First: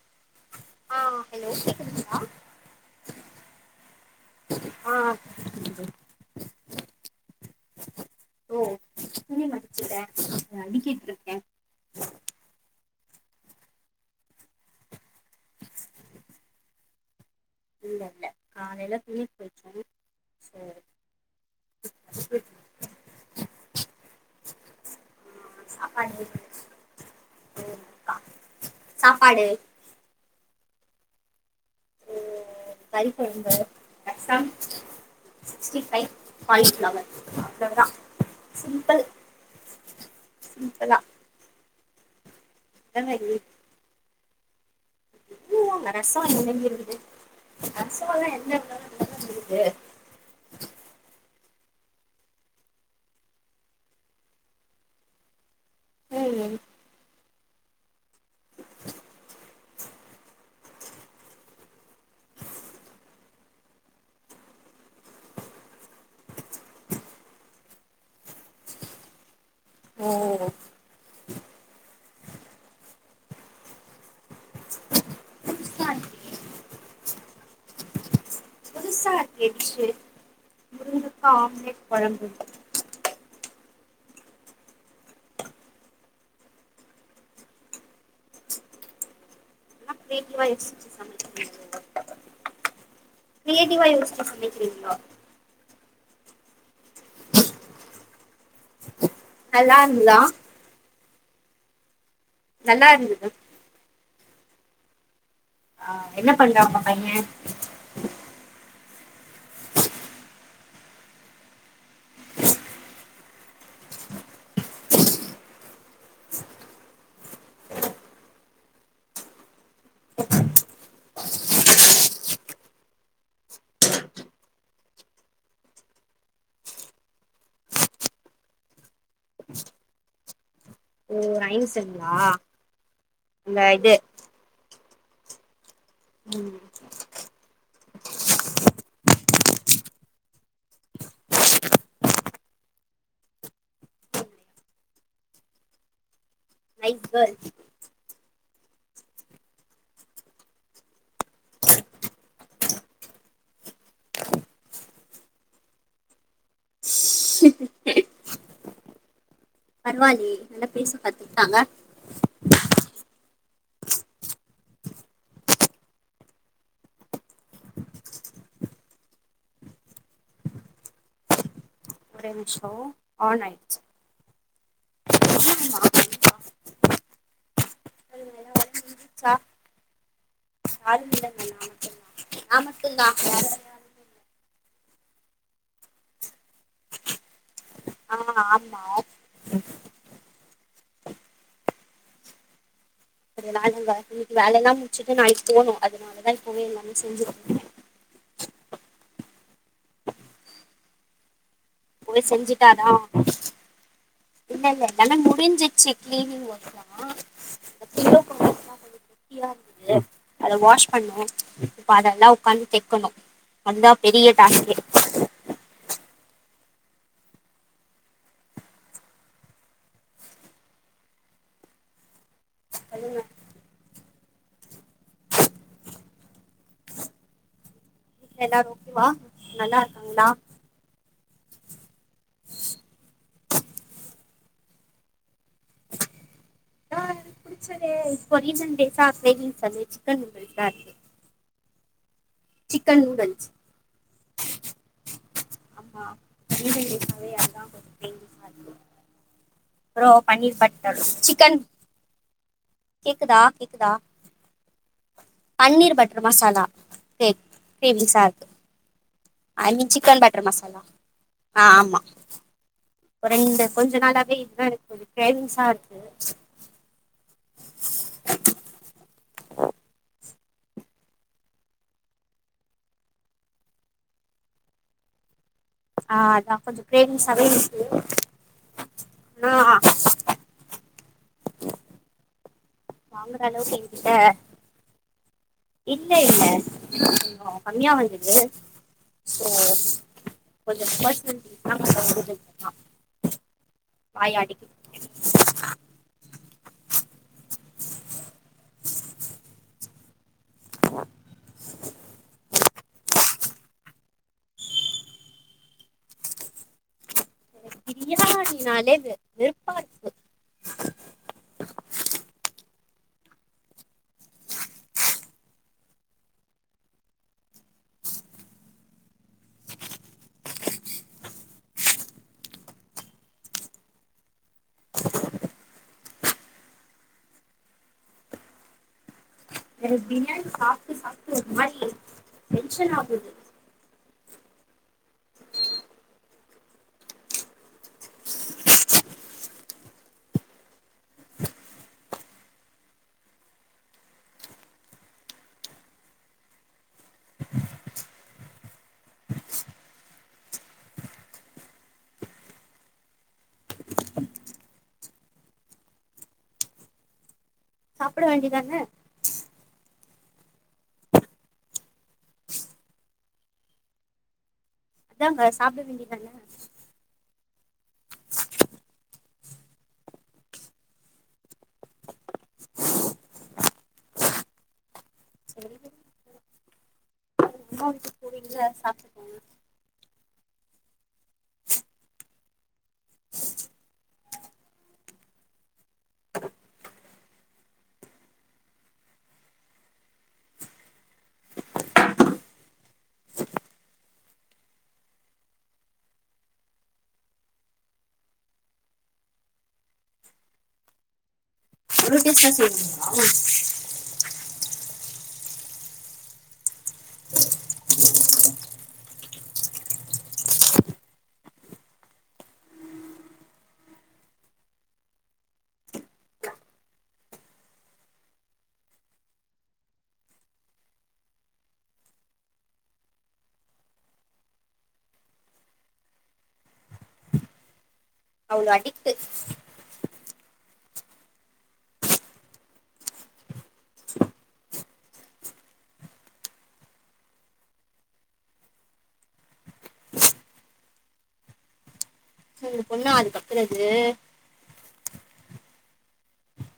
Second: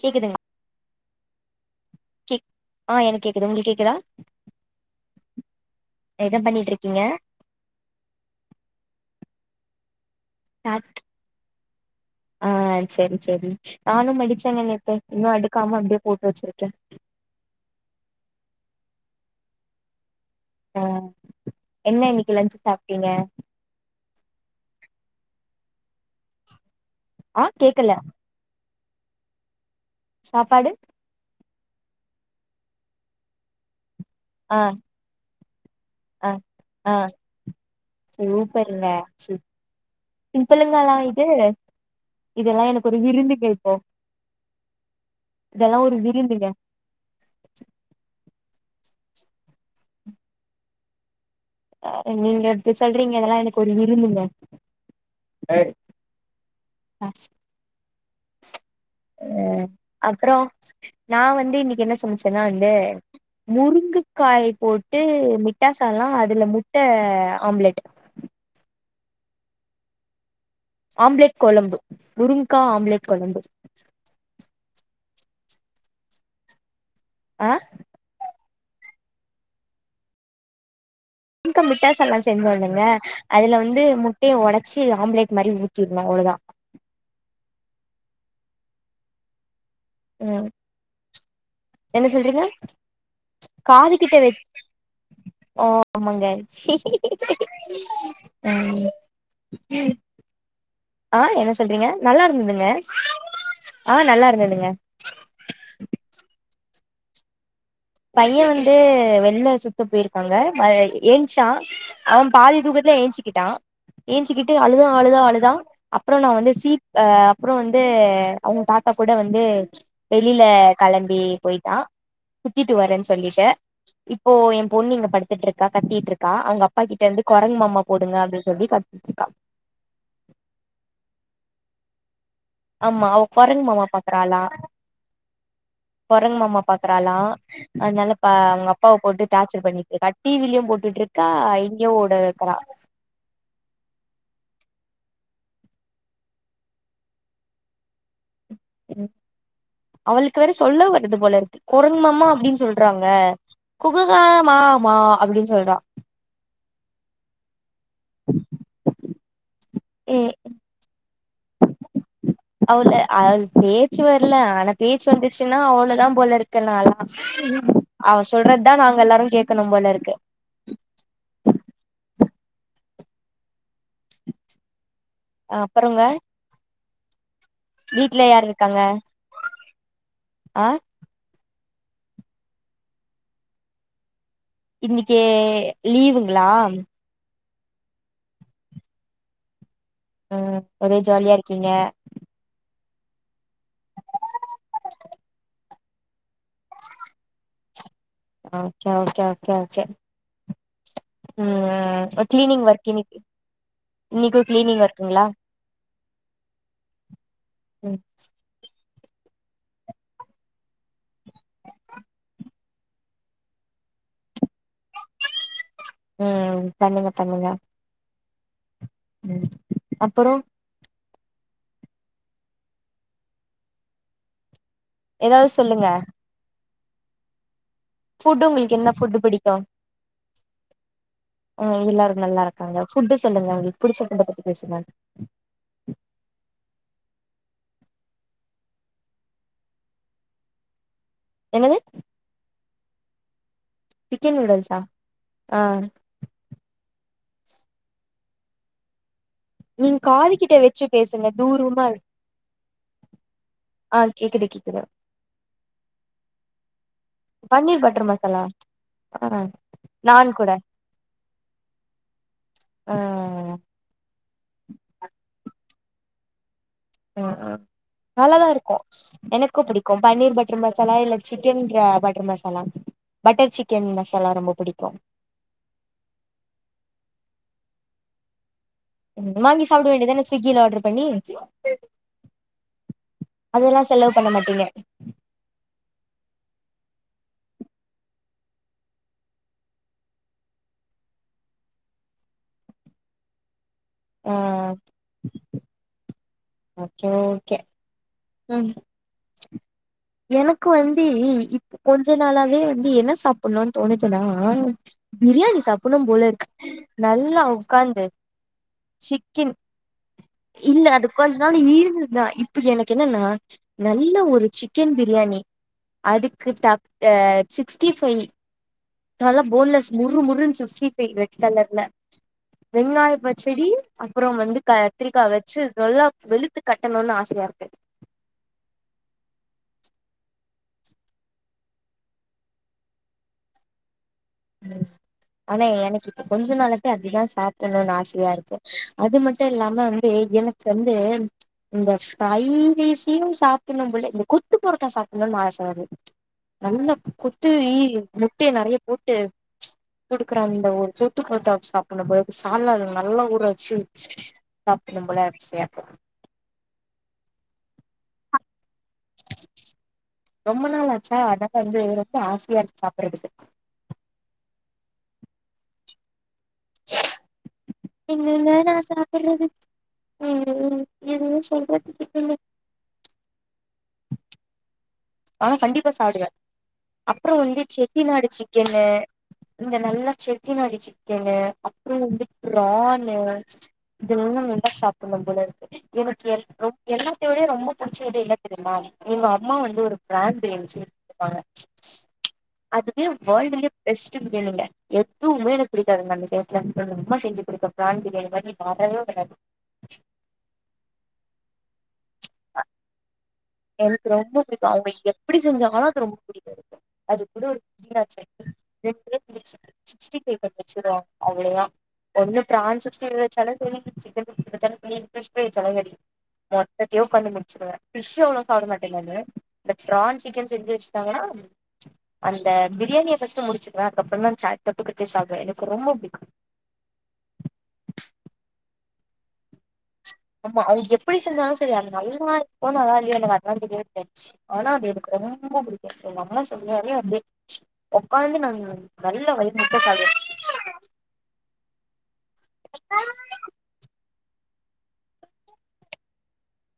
கேக்குதுங் ஆ ஹலோ கேக்குதுங்களா கேக் ஆ எனக் கேக்குது உங்களுக் கேக்குதா? ஆ கேக்குது என்ன பண்ணிட்டுருக்கீங்க? ஓ துணி மடிச்சுட்ட டாஸ்ட் ஆன் செரி செரி நானு மடிச்சங்க நேத்து இன்னு அடுக்காம அப்டே போட்டு வச்சிருக்க. இல்ல இல்ல காலேல துணி துவச்சே ஆ என்ன இன்னக்கி அதுக்கு லஞ்சு சாப்ட்டீங்க ஆ சாப்பாடு ஆ கேக்கல சாப்பாடு சாப்பாடு ம் கறி கொழம்பு ரசம் ஆ சிக்ஸ்டி ஃபைவ் ஆ ஆ காலிஃப்ளவர் அவ்ளோதா சூப்பருங்க சிம்பிள் பிம்பலங்கா லா சிம்பிளா இது இதெல்லா எனக்கு ஒரு விருந்துங்க இப்போ இதெல்லா இவ்ளோல ஒரு ரசோ விருந்துங்க என்னங்கறது ரசோ எல்லா என்ன ஏதோ என்னால முடியிறது ஆ நீங்க இப்டி சொல்றீங்க இதெல்லா எனக்கு ஒரு விருந்துங்க ஏய் ம்ம் அஹ் ஆ அப்பறோ நா வந்து இன்னக்கி என்ன சமைச்சேனா வந்து முருங்கக்காய் போட்டு மிட்டாசால்லா அதுல முட்ட ஆம்லேட் ஓ ஆம்லேட் கொழம்பு முருங்க்கா ஆம்லேட் கொழம்பு புதுசா இருக்கே ஆ புதுசா இருக்கே டிஷ்ஷு முருங்கக்கா இங்க ஆம்லெட் முட்ட சாதோ கொழம்பு செஞ்சோ இல்லங்க அதுல வந்து முட்டைய ஒடச்சி ஆம்லேட் மாரி ஊத்தீறனு அவ்ளதா இது ம் மாரி யோசிச்சி சமைக்க முடியு என்ன சொல்றீங்க கிரியேட்டிவா காது கிட்ட யோசிச்சு வச் சமைக்கிறீங்களா ஆ ஆமாங்க ம் நல்லா இருந்ததா ஆ என்ன சொல்றீங்க நல்லா இருந்ததுங்க நல்லா இருந்தது ஆ நல்லா இரு என்னதுங்க ஆ என்ன பண்றா ஒங்க பையே பைய வந் வந்து வெள்ள சுத்த போயிருக்காங்க மழை எஞ்ச்சா அவ பாதி தூக்கத்லே எஞ்ச்சி கிட்டா எஞ்ச்சிகிட்டு அழுதா அழுதா அழுதா அப்பறோ நா வந்து சீட் ஆ அப்பறோ வந்து அவங்க தாத் தா கூட வந்து வெளில கெளம்பி போயிட்டா சுத்தீட்டு வரேன்னு சொல்லீட்டு இப்போ ஏ பொண்ணு இங்க படுத்துட்ருக்கா கத்தீட்ருக்கா அவுங்க அப்பா கிட்ட இருந்து குரங்கு மாமா போடுங்க அப்டின்னு சொல்லி கத் தீட்ருக்கா ஓ ரைம்ஸ்ங்களா ஆமா அவ குரங்கு மாமா பாக்குறாலா குரங்கு ம் மாமா பாக்குறலா அதனால பா அவுங்க அப்பாவ போட்டு டார்ச்சர் பண்ணீட்டுருக்கா டிவிலயு போட்டுட்டுருக்கா இங்கயு ஓடனு ங்றா [inaudible] இதா அது ம் அவளுக்கு வேற சொல்ல வர்றது போல இருக்கு குரங்குமாமா அப்டின் சொல்றாங்க குககா மா மா அப்டின்னு சொல்றா [inaudible] பரவா ம் இல்லயே நல்லா பேச கத்துகிட்டாங்க அவள அது பேச்சு வரல ஆனா பேச்சு வந்துச்சின்னா அவ்ளதா போல இருக்கு நாலா அவ சொல்றது தா நாங்க எல்லாரு கேட்கணு போல இருக்கு ஒரே நிம்ஷோ ஆன் ஆய்ர்ச்சி அப்புறங்க வீட்ல வேலை யார் வேலை இருக்காங்க ஆ யாரு இல்லங்க நாமட்டுந்தா நா மட்டுந்தா வேற யாரு இல்ல இன்னைக்கு லீவுங்ளா ஆ ஆமா [inaudible] அ ஒரே ஜாலியா இருக்கிங்க அது நானிங்க இன்னைக்கு வேலைலா முடிச்சுட்டு நாளைக் போணு அதனாலதா இப்பவே எல்லாமே செஞ்சு முடிச்ட்ட ஓகே ஓகே ஓகே ஓகே ம் போய் கிளீனிங் ஒர்க் செஞ்சுட்டாதா இன்னைக்கு இன்னைக்கு கிளீனிங் இல்லல்ல எலாமே ஒர்க்குங்களா முடிஞ்சுச்சு கிளீனிங் ஒர்க்லா [inaudible] ம் குட்டியா இருந்துது அத வாஷ் பண்ண இப்ப அதெலா உக்காந்து தெக்கணு அதா பெரிய டாஸ்க்கே ம் பண்ணுங்க பண்ணுங்க ம் அப்பற சொல்லுங்க எதாது சொல்லுங்க வீட்ல ஃபுட் எல்லாரும் உங்ளுக்கு என்ன ஓகேவா ஃபுட் பிடிக்கு நல்லா இருக்காங்களா ம் எல்லாரு நல்லா இருக்காங்க ஃபுட்டு சொல்லுங்க உங்ளுக்கு புடிச்ச ஃபுட்ட பத்தி பேசுங்க ஆ சரி இப்போ ரீசன்ட் டேசா பேகிங் சாண்ட்விச் சிக்கன் பிரியாணி என்னது சிக்கன் நூடுல்ஸ் சிக்கன் நூடுல்ஸா ஆ ஆமா வீக் எண்டு டேஸ்னாவே அதா கொஞ்ச மெய்ன் டிஷ்ஷா இருக்கு நீங்க அப்றோ காது கிட்ட பன்னீர் வச்சு பட்டர் பேசுங்க சிக்கன் தூரமா இரு கேக்குதா கேக்குதா ஆ கேக்குது கேக்குது பன்னீர் பட்டர் மசாலா கே பன்னீர் பட்டர் மசாலா கிரேவிங்சாருக்கு ஆ ஐ மீன் சிக்கன் நான் பட்டர் கூட மசாலா ஆ ஆமா ஆ ஒ ரெண்டு கொஞ்ச நாளாவே இதா எனக் கொஞ்ச கிரேவிங்ஸா இருக்கு ஆ ஆ நல்லாதா இருக்கு எனக்கு பிடிக்கு பன்னீர் பட்டர் மசாலா இல்ல சிக்கன் க பட்டர் மசாலாஸ் பட்டர் சிக்கன் மசாலா ரொம்ப புடிக்கு ஆ அதா கொஞ்ச கிரேவிங்சாவே இருக்கு ம் ஆனா வாங்கி சாப்ட வேண்டிதான ஸ்விக்கில ஆர்டர் பண்ணி வாங்குற அளவுக்கு அதெல்லா என்கிட்ட செலவு பண்ண மாட்டிங்க இல்ல இல்ல இது கொஞ்ச கமியா வந்துது சோ கொஞ்ச பர்ஸ்னல் டீல்ஸ்லா [unintelligible] ஆ வாயாடிக்கு ஓகே ஓகே ம் எனக்கு வந்து இப்ப கொஞ்ச நாளாவே வந்து என்ன சாப்டணுன் தோணுதுனா பிரியாணி சாப்பிடணு போல இருக்கு நல்லா உக்காந்து பிரியாணினாலே சிக்கன் வெறுப்பாருக்கு இல்ல அது கொஞ்ச நாள் இருந்துதுதா இப்ப எனக்கு என்னனா நல்ல ஒரு சிக் கென் பிரியாணி அதுக்கு டாப்ட்ட சிக்ஸ்டி ஃபை நல்லா போன்லஸ் முரு முருனு சிக்ஸ்டி ஃபை ரெட் கலர்ல வெங்காய பஜ்ஜடி அப்றம் வந்து கத்திரிக்கா வச்சு நல்லா வெளுத்து கட்டணுன் ஆச யாருக்கு [inaudible] எனக்கு பிரியாணி சாப்ட்டு சாப்ட்டு ஒரு மாரி டென்ஷன் ஆகுது [unintelligible] ஆனா எனக்கு இப்ப கொஞ்ச நாளத்த அப்டிதா சாப்டணுன் ஆசையா இருக்கு அது மட்டு இல்லாம வந்து எனக்கு வந்து இந்த ஃப்ரை ரைஸையு சாப்டணு போல இந்த கொத்து பொரோட்டா சாப்படணுன் ஆச வருது நல்ல கொத்துறி முட்டைய நெறைய போட்டு குடுக்கற அந்த ஒரு கொத்து புரோட்டா வெச்சு சாப்பட்ணு போலருக்கு சால்னால நல்லா ஊற வச்சு [unintelligible] சாப்பிட வேண்டிதானே ரொம்ப நாள் ஆச்சா அதா வந்து ரொம்ப ஆசயாருக்கு சாப்றதுக்கு அதாங்க சாப்பிட வேண்டிதான எங்கேங்க நா சாப்பறது ம் எதுவு சொல்றக்கில்ல [inaudible] ஆ சரி கண்டிப்பா சாப்டுவே அ ப்றோ வந்து அம்மா வீட்டுக்கு செட்டிநாடு போவீங்கல்ல சிக்கனு சாப்ட்டுக்கோங்க இந்த நல்ல செ ட்டிநாடு சிக்கனு அப்றோ வந்து ப்ரான்னு இது இன்னும் நல்லா சாப்பட்ணு போலருக்கு எனக்கு எல் ஓ எல்லாத்தையு விட ரொம்ப புடிச்ச இது என்ன தெரிமா எங்க அம்மா வந்து ஒரு பிரான் பிரியாணி செஞ்சு குடுத்தாங்க அதுவே வேல்டுலே பெஸ்ட் பிரியாணிங்க எத்துமே எனக்கு புடிக்காதுங்க அந்த டேஸ்ட்லருந்து எங்க அம்மா செஞ் குடுத்த ப்ரான் பிரியாணி மாரி வரவே வராது [unintelligible] செய்வீங்ளா எனக்கு ரொம்ப புடிக்கு அவ்ங்க எப்டி செஞ்சாளு அது ரொம்ப புடிக்கு எனக்கு அது கூட [inaudible] [unintelligible] சிக்ஸ்டி பைவ் பண்ணி வச்சுருவாங் அவ்ளோ தா ஒன்னு பிரான் சிஸ்டி பைவ் வெச்சாலு செரி சிக்கன் சிஸ்டி பைவ் வெச்சாலு செரி பிஸ் பிரை வெச்சாலு ரெடி மொத்ததையு பண்ணி முடிச்சுருவே ஃபிஷ் அவ்ளவ் சாப்பிட மாட்டே நானு அந்த பிரான் சிக்கன் செஞ்சு வெச்சிட்டாங்கன்னா அந்த பிரியாணிய பஸ்டு வ புடிச்சிக்குறே அதுக்கப்றந்தா சேட் தொட்டுகிட்டே சாப்டுவே எனக்கு ரொம்ப புடிக்கு அவ்ளோ அடிக்ட்டு ஆமா அவ்ங்க எப்டி செஞ்சாலு செரி அது நல்லா இருக்குக்கோ நல்லால்லையோ எனக்கு அதெல்லா தெரியாவே தெரியாது ஆனா அது எனக்கு ரொம் ரொம்ப பிடிக்கு எங்கம்மா செஞ்சாலே அப்டியே ஒக்காந்து நாங் நல்லா வயிர்முட்ட சாப்டுவே உங்க பொண்ணா அது கத்துறது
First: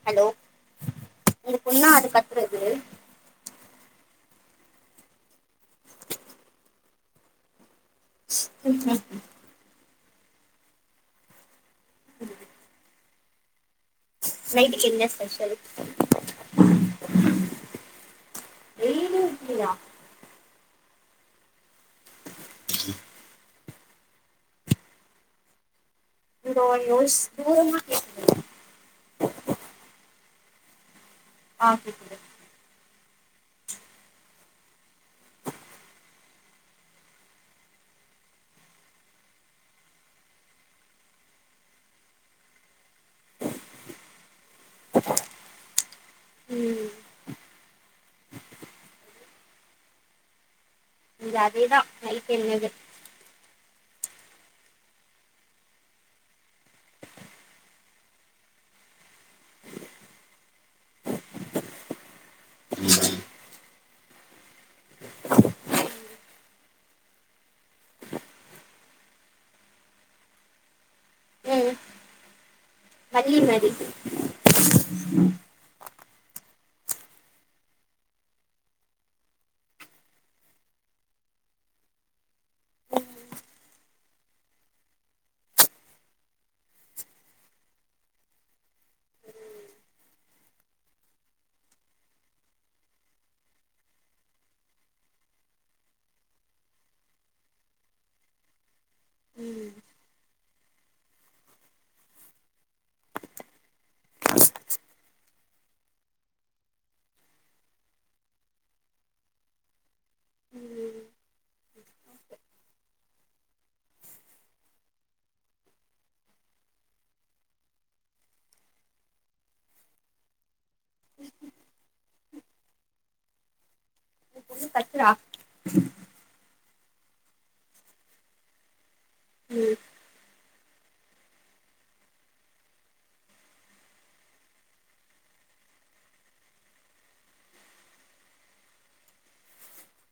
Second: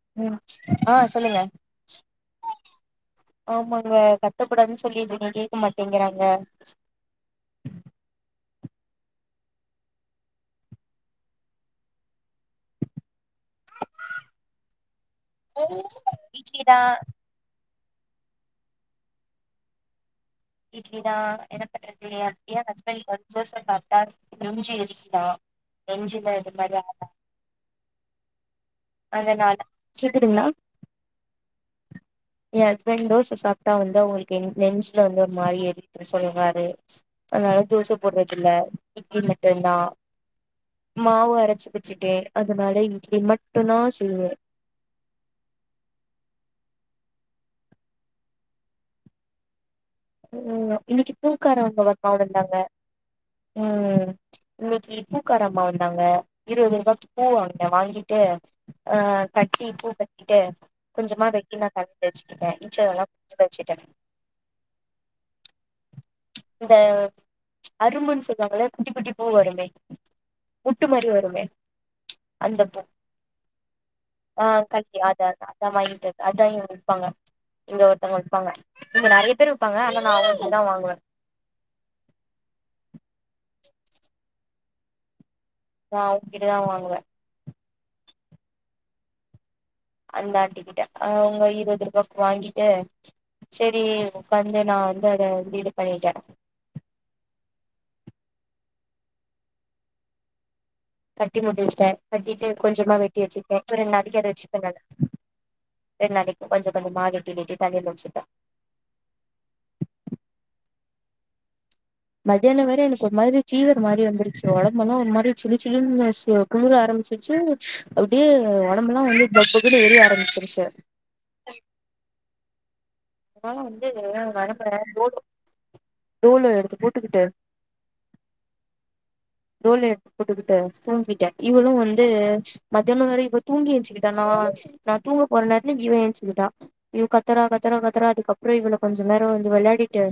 ஹலோ ம் ஆ சொல்லுங்க உங்க பொண்ணா அது கத்துறது ஆமா ங்க கத்தக்கூடாதுன் சொல்லின்ட்ருக்கே கேக்க மாட்டேங்கிறாங்க ம் ம் ம் நைட்டுக்கு என்ன ஸ்பெஷல் இட்லிதா [unintelligible] இருக்கிலியா இட்லி தா என்ன பண்றது எ எ ஹஸ்பண்ட்க்கு வந்து தோச சாப் இதோ [unintelligible] யோஸ் தூரமா கேக்குது அதநாள கேக்குதுங்ளா ஆ கேக்குது எ ஹஸ்பண்ட் தோ ச சாப்ட்டா வந்து அவ்ங்களுக்கு என் நெஞ்சில வந்து ஒரு மாரி எரிய்து சொல்றாரு அதனால தோச போட்ற தில்ல இட்லி மட்டு்ந்தா மாவு அரச்சு வச்சுட்டே அதனால இட்லி மட் டுந்தா சுலுவே ம் ம் இன்னிக்கு இங்க அதேதா பூக்காரவங்க [unintelligible] நைட் வந்தாங்க என்னது ம் இன்னிக்கு பூ காரம்மா வந்தாங்க இருவது ரூபாய்க்கு பூ வாங்குன வாங்கிட்டு ஆ கட்டி பூ கட்டிட்டு கொஞ்சமா வெட்டி நா தலைல வெச்சுகிட்டே மிச்சதெல்லா ஃப்ரிட்ஜ்ல வெச்சிட்டே இந்த அரும்புன் சொல்வாங்கல்ல குட்டி குட்டி பூ வருமே புட்டு மாரி வருமே அந்த பூ மல்லி மாரி ஆ கல்லி அத் தா தா அந்த மாரி டைப் அத் தா இவ்ங்க விப்பாங்க இங்க ஒருத்தவ்ங்க விப்பாங்க இங்க நெறைய பேரு விப்பாங்க ஆனா நா அவ்ங்ககிட்ட தா வாங்குவே நா அவங்கிட்டதா வாங்குவ அந்த ஆன்டிக்கிட்ட அவங்க இருபது ரூபாக்கு வாங்கிட்டு சேரி உட்காந்து நா வந்து அத வந்து இது பண்ணிட்டே ம் கட்டி முட்டிச்சிட்டே கட்டிட்டு கொஞ்சமா வெட்டி வச்சிருக்கே ஒரு ரெண்டு நாளைக்கி அத வச்சுப்பே நானு ரெண்டு நாளைக்கி கொஞ்ச கெஞ்சமா வெட்டி வெட்டி தலைல வச்சிப்பே ம் மதியானோ வேற எனக்கு ஒரு மாரி பீவர் மாரி வந்துருச்சு ஒடம்பேல்லா ஒரு மாரி சில்லு சில்லுனு குளுர ஆரம் ம்பிச்சிருச்சி அப்டியே ஒடம்பு எல்லா வந்து பக்பக்னு ஏரிய ஆரம்பிச்சிருச்சு உஹம் என்னால வந்து உன் நரம்ப பொண்ணு கத்துறா ரோல் ரோலு எடுத்து போட்டுக்கிட்டு ம் ரோல்லு எடுத்து போட்டுக்கிட்டு தூங்கிட்டே இவளு வந்து மதியானோ வேற இவ தூங்கி ஏஞ்சுக்கிட்டா நா ஆ நா தூங்க போற நேரத்துல இவ ஏஞ்ச்சிகிட்ட இவ கத்துறா கத்துறா க த்துறா அதுக்கப்பற இவள கொஞ்ச நேர வந்து வெளாடிட்டு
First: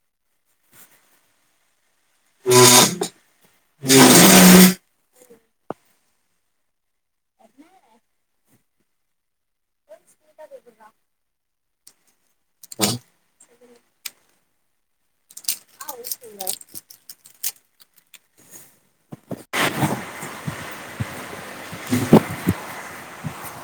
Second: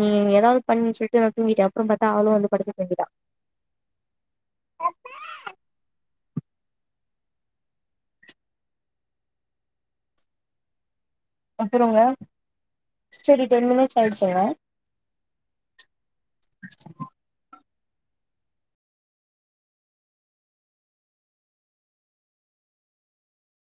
நீ ஏதாவது பண்ணுனு சொல்ட்டு நா தூங்கிட்ட அப்றோ பாத்தா அவ அப்றோ வந்து படுத்து தூங்கிட்டா ம் ஸ்வீட்டா கேக்குதுடா அப்பறோங்க சேரி டென் மினிட்ஸ் ஆயிடுச்சிங்க [inaudible] ஆ ஓகேங்க